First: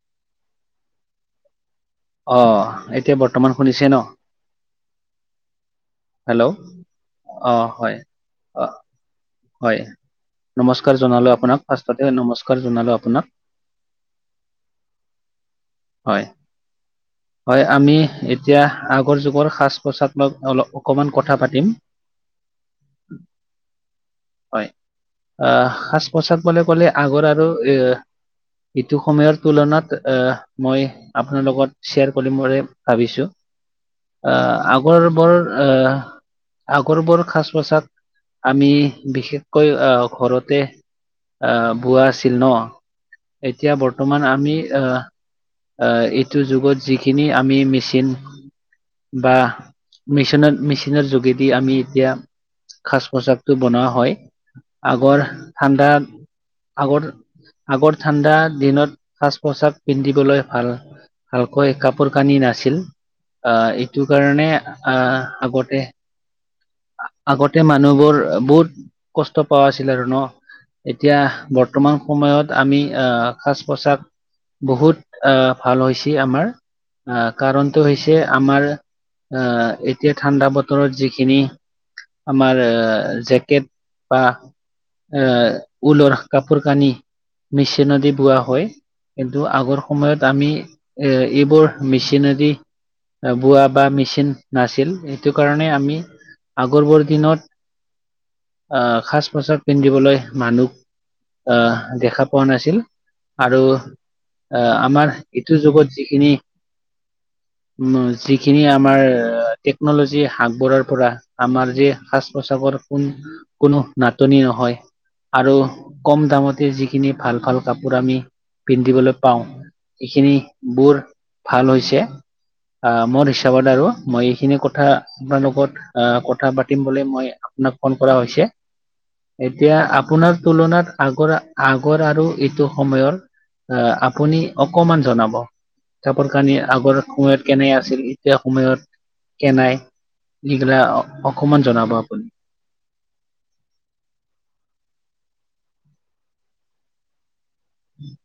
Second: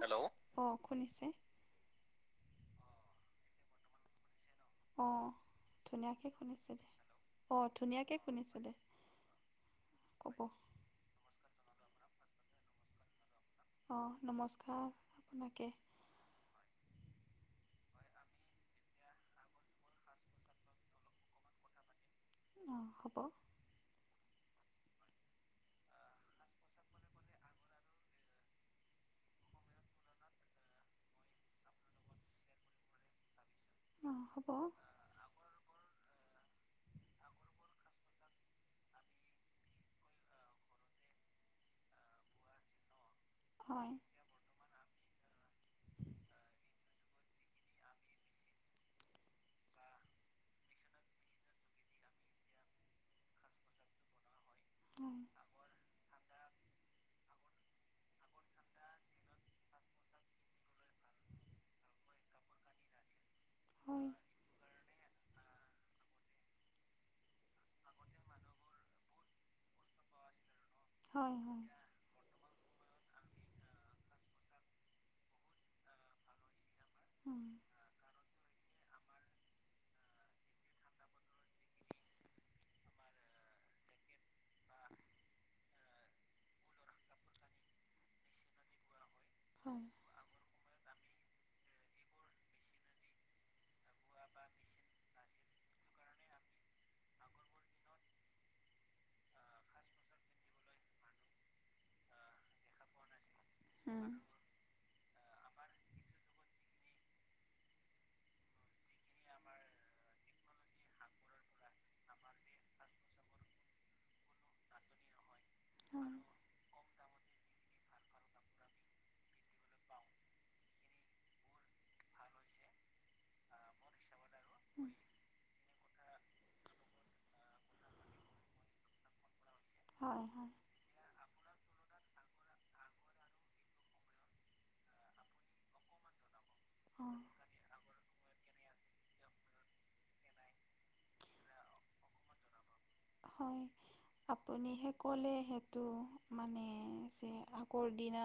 Hello, অ শুনিছে? অ এতিয়া বৰ্তমান শুনিছে ন? অ ধুনীয়াকে হেল্ল' শুনিছিলে, অ ধুনীয়াকে অ শুনিছিলে। হয়, নমস্কাৰ জনালো আপোনাক ফাষ্টতটে নমস্কাৰ জনালো আপোনাক। অঁ নমস্কাৰ আপোনাকে। হয় - হয় আমি এতিয়া আগৰ যুগৰ সাজ পোছাকলৈ অলপ কমান কথা পাতিম। অঁ হ'ব। হয় আহ সাজ - পোচাক বুলিলে ক'লে আগৰ আৰু এ ইটো সময়ৰ তুলনাত আহ মই আপোনাৰ লগত শ্বেয়াৰ কৰিম বুলি ভাবিছো? অঁ আ হ'ব আগৰ বৰ আ আগৰবোৰ সাজ - পোছাক আমি বিশেষকৈ আহ ঘৰতে আহ বোৱা আছিল ন, এতিয়া হয় বৰ্তমান আমি আ আ এইটো যুগত যিখিনি আমি মেচিন বা মেচিনৰ - মেচিনৰ যোগেদি আমি এতিয়া সাজ - পোছাকটো বনোৱা হয়, আগৰ ঠাণ্ডা আগৰ আগৰ ঠাণ্ডা দিনত সাজ - পোছাক পিন্ধিবলৈ ভাল। ভালকৈ কাপোৰ কানি নাছিল আহ এইটো হয় কাৰণে আ আগতেই আ আগতে মানুহবোৰ বহুত কষ্ট পোৱা আছিল আৰু ন। হয় এতিয়া হয় হয় বৰ্তমান সময়ত আমি আহ সাজ - পোছাক বহুত আহ ভাল হৈছি আমাৰ। আ উম কাৰণটো হৈছে আমাৰ আ এতিয়া ঠাণ্ডা বতৰত যিখিনি আমাৰ জেকেট বা আহ ঊলৰ কাপোৰ কানি মিচিনদী বোৱা হয়। কিন্তু আগৰ হয় সময়ত আমি এ এইবোৰ মেচিনদি আ বোৱা বা মেচিন নাছিল সেইটো কাৰণে আমি আগৰবৰ দিনত আ সাজ - পোছাক পিন্ধিবলৈ মানুহ আহ দেখা পোৱা নাছিল আৰু উম আহ আমাৰ এইটো যুগত যিখিনি উম যিখিনি আমাৰ আ টেকনলজি আগবঢ়াৰ পৰা আমাৰ যে সাজ পোছাকৰ কোন কোনো নাটনি নহয় আৰু হয় কম দামত তে যিখিনি ভাল - ভাল কাপোৰ আমি পিন্ধিবলৈ পাওঁ এইখিনি বুৰ ভাল হৈছে। ভাল হৈছে, আহ মোৰ আ হিচাপত আৰু মোৰ মই এইখিনি কথা আমাৰ লগত কথা পাতিম মই আপোনাক ফোন কৰা হৈছে? এতিয়া হয় আপোনাৰ হয় তুলনাত আগৰ - আগৰ আৰু এইটো সময়ৰ আ আপুনি অকমান জনাব? চাপৰ কানি আগৰ অঁ সময়ত কেনে আছিল এতিয়া সময়ত কেনাই সিগিলাক অ অকমান জনাব আপুনি? হয়। আপুনি সে ক'লে সেইটো মানে যে আগৰ দিনা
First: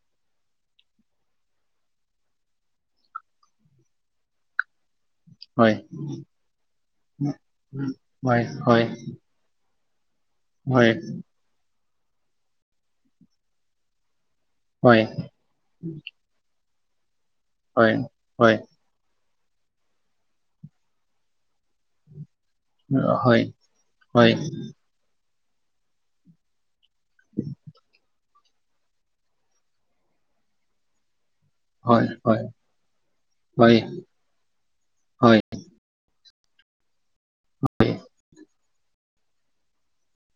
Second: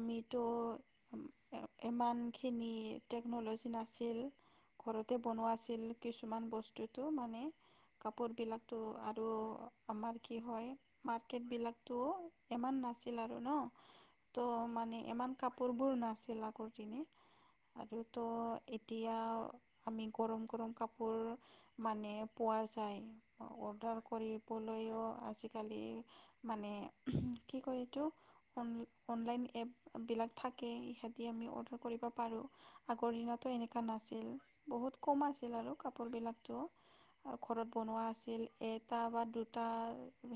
আমিতো উম এ এমানখিনি টেকন'ল'জি নাছিল ঘৰতে বনোৱা হয় আছিল কিছুমান বস্তুটো মানে হয় কাপোৰবিলাকতো হয় আৰু আমাৰ কি হয় মাৰ্কেটবিলাকতো ইমান নাছিল আৰু ন। তো মানে হয় ইমান কাপোৰবোৰ নাছিল আগৰ দিনে। হয় আৰু তো হয় এতিয়াও আমি গৰম গৰম কাপোৰ মানে পোৱা যায়। হয় অৰ্ডাৰ হয় হয় কৰিবলৈও আজি-কালি মানে কি কয় এইটো? অন অনলাইন এপবিলাক থাকে ইহঁতি আমি অ কৰিব হয় পাৰো। আগৰ দিনতো হয় এনেকুৱা নাছিল। বহুত কম হয় আছিল আৰু। কাপোৰবিলাকতো আৰু ঘৰত বনোৱা আছিল। এটা বা দুটা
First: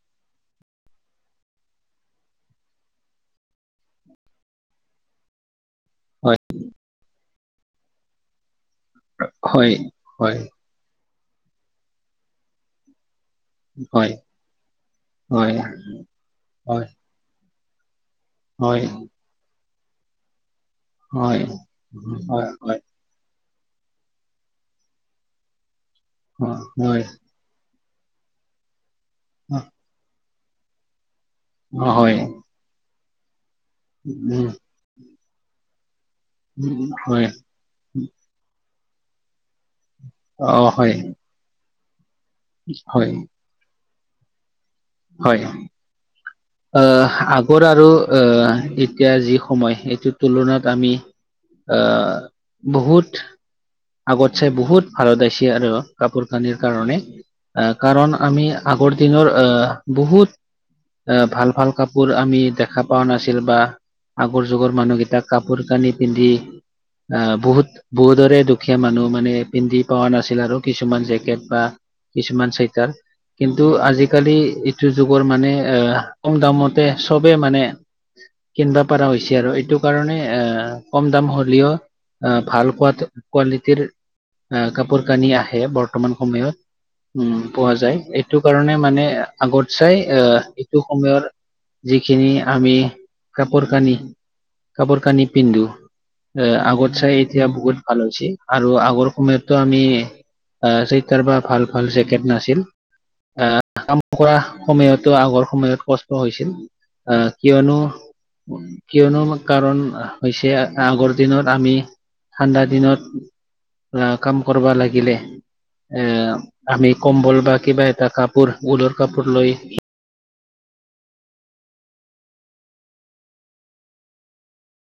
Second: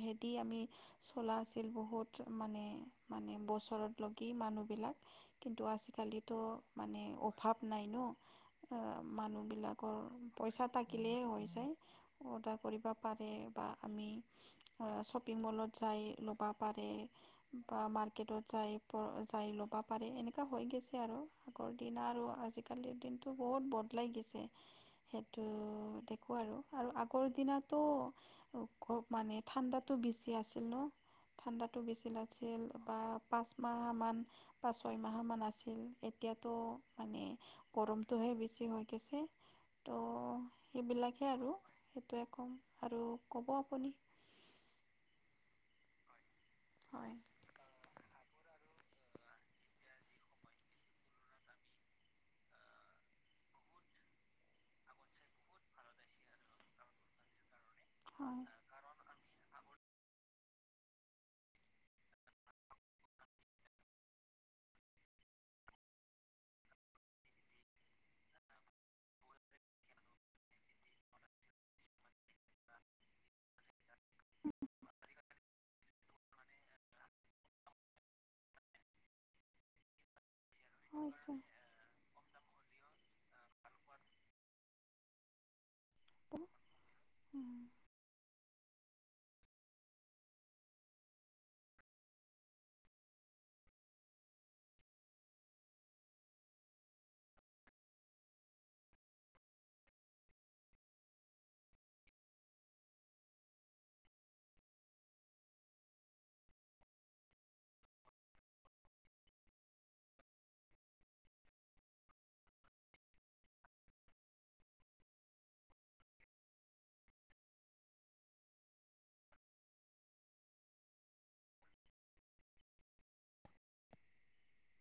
হেদি আমি চলা আছিল বহুত মানে মানে বছৰত লগি মানুহবিলাক কিন্তু আ কালিতো মানে অভাৱ নাই ন? আ হয় মানুহবিলাকৰ হয় পইচাত থাকিলেই হৈ যায়, অৰ্ডাৰ কৰিব পাৰে। বা আমি হয় আ শ্বপিং হয় হয় হয় হয় হয় মলত যাই লবা পাৰে বা মাৰ্কেটত যাই হয় হয় প যাই ল'বা পাৰে এনেকুৱা হৈ গৈছে আৰু হয় আগৰ দিনা আৰু আজি-কালিৰ দিন টো বহুত বদলাই গৈছে। সেইটো দেখো আৰু আৰু আগৰ দিনত তো মানে ঠাণ্ডাটো বেছি আছিল ন। ঠাণ্ডাটো বেছি হয় লাগছিল। বা পাঁচ মাহমান, উম ছয় মাহমান আছিল। এ এতিয়াতো উম, মানে হয় গৰমটোহে বেছি হৈ গৈছে। ত অ হয় এইবিলাকে আৰু সেইটোৱে ক'ম আৰু হয় ক'ব আপুনি। হয়। আ আ হয় আগৰ আৰু আ এতিয়া যি সময় সেইটোৰ তুলনাত আমি আ বহুত আগত চাই বহুত ভাৰত আইছি আৰু কাপোৰ-কানিৰ কাৰণে। আ কাৰণ হয় আমি আগৰ দিনৰ আ বহুত আ ভাল ভাল কাপোৰ আমি দেখা পোৱা নাছিল বা আগৰ যুগৰ মানুহকেইটাক কাপোৰ কানি পিন্ধি আহ বহুত বহুতৰে দুখ দুখীয়া মানুহ মানে পিন্ধি পোৱা নাছিল আৰু কিছুমান জেকেট বা কিছুমান চুৱেটাৰ। কিন্তু আজি-কালি এ যুগৰ মানে আ কম দামতে চবে মানে কিনবা পাৰা হৈছে আৰু এইটো কাৰণে এ কম দাম হৈছে হ'লিও আ ভাল কোৱাত কোৱালিটিৰ আ কাপোৰ-কানি আহে ব তমান সময়ত উম পোৱা যায়, এইটো কাৰণে মানে আগত চাই আ এইটো সময়ৰ যিখিনি আমি কাপোৰ-কানি, কাপোৰ কানি পিন্ধো আ আগত চাই এতিয়া বহুত ভাল হৈছি আৰু আগৰ সময়ততো আমি আ চুইটাৰ বা ভাল ভাল জেকেট নাছিল আ কৰা সময়তো আগৰ সময়ত কষ্ট হৈছিল। আ কিয়নো কিয়নো কাৰণ হৈছে আগৰ দিনত আমি ঠাণ্ডা দিনত আ কাম কৰবা লাগিলে এ আমি কম্বল বা কিবা এটা কাপোৰ ঊলৰ কাপোৰ লৈ [inaudible]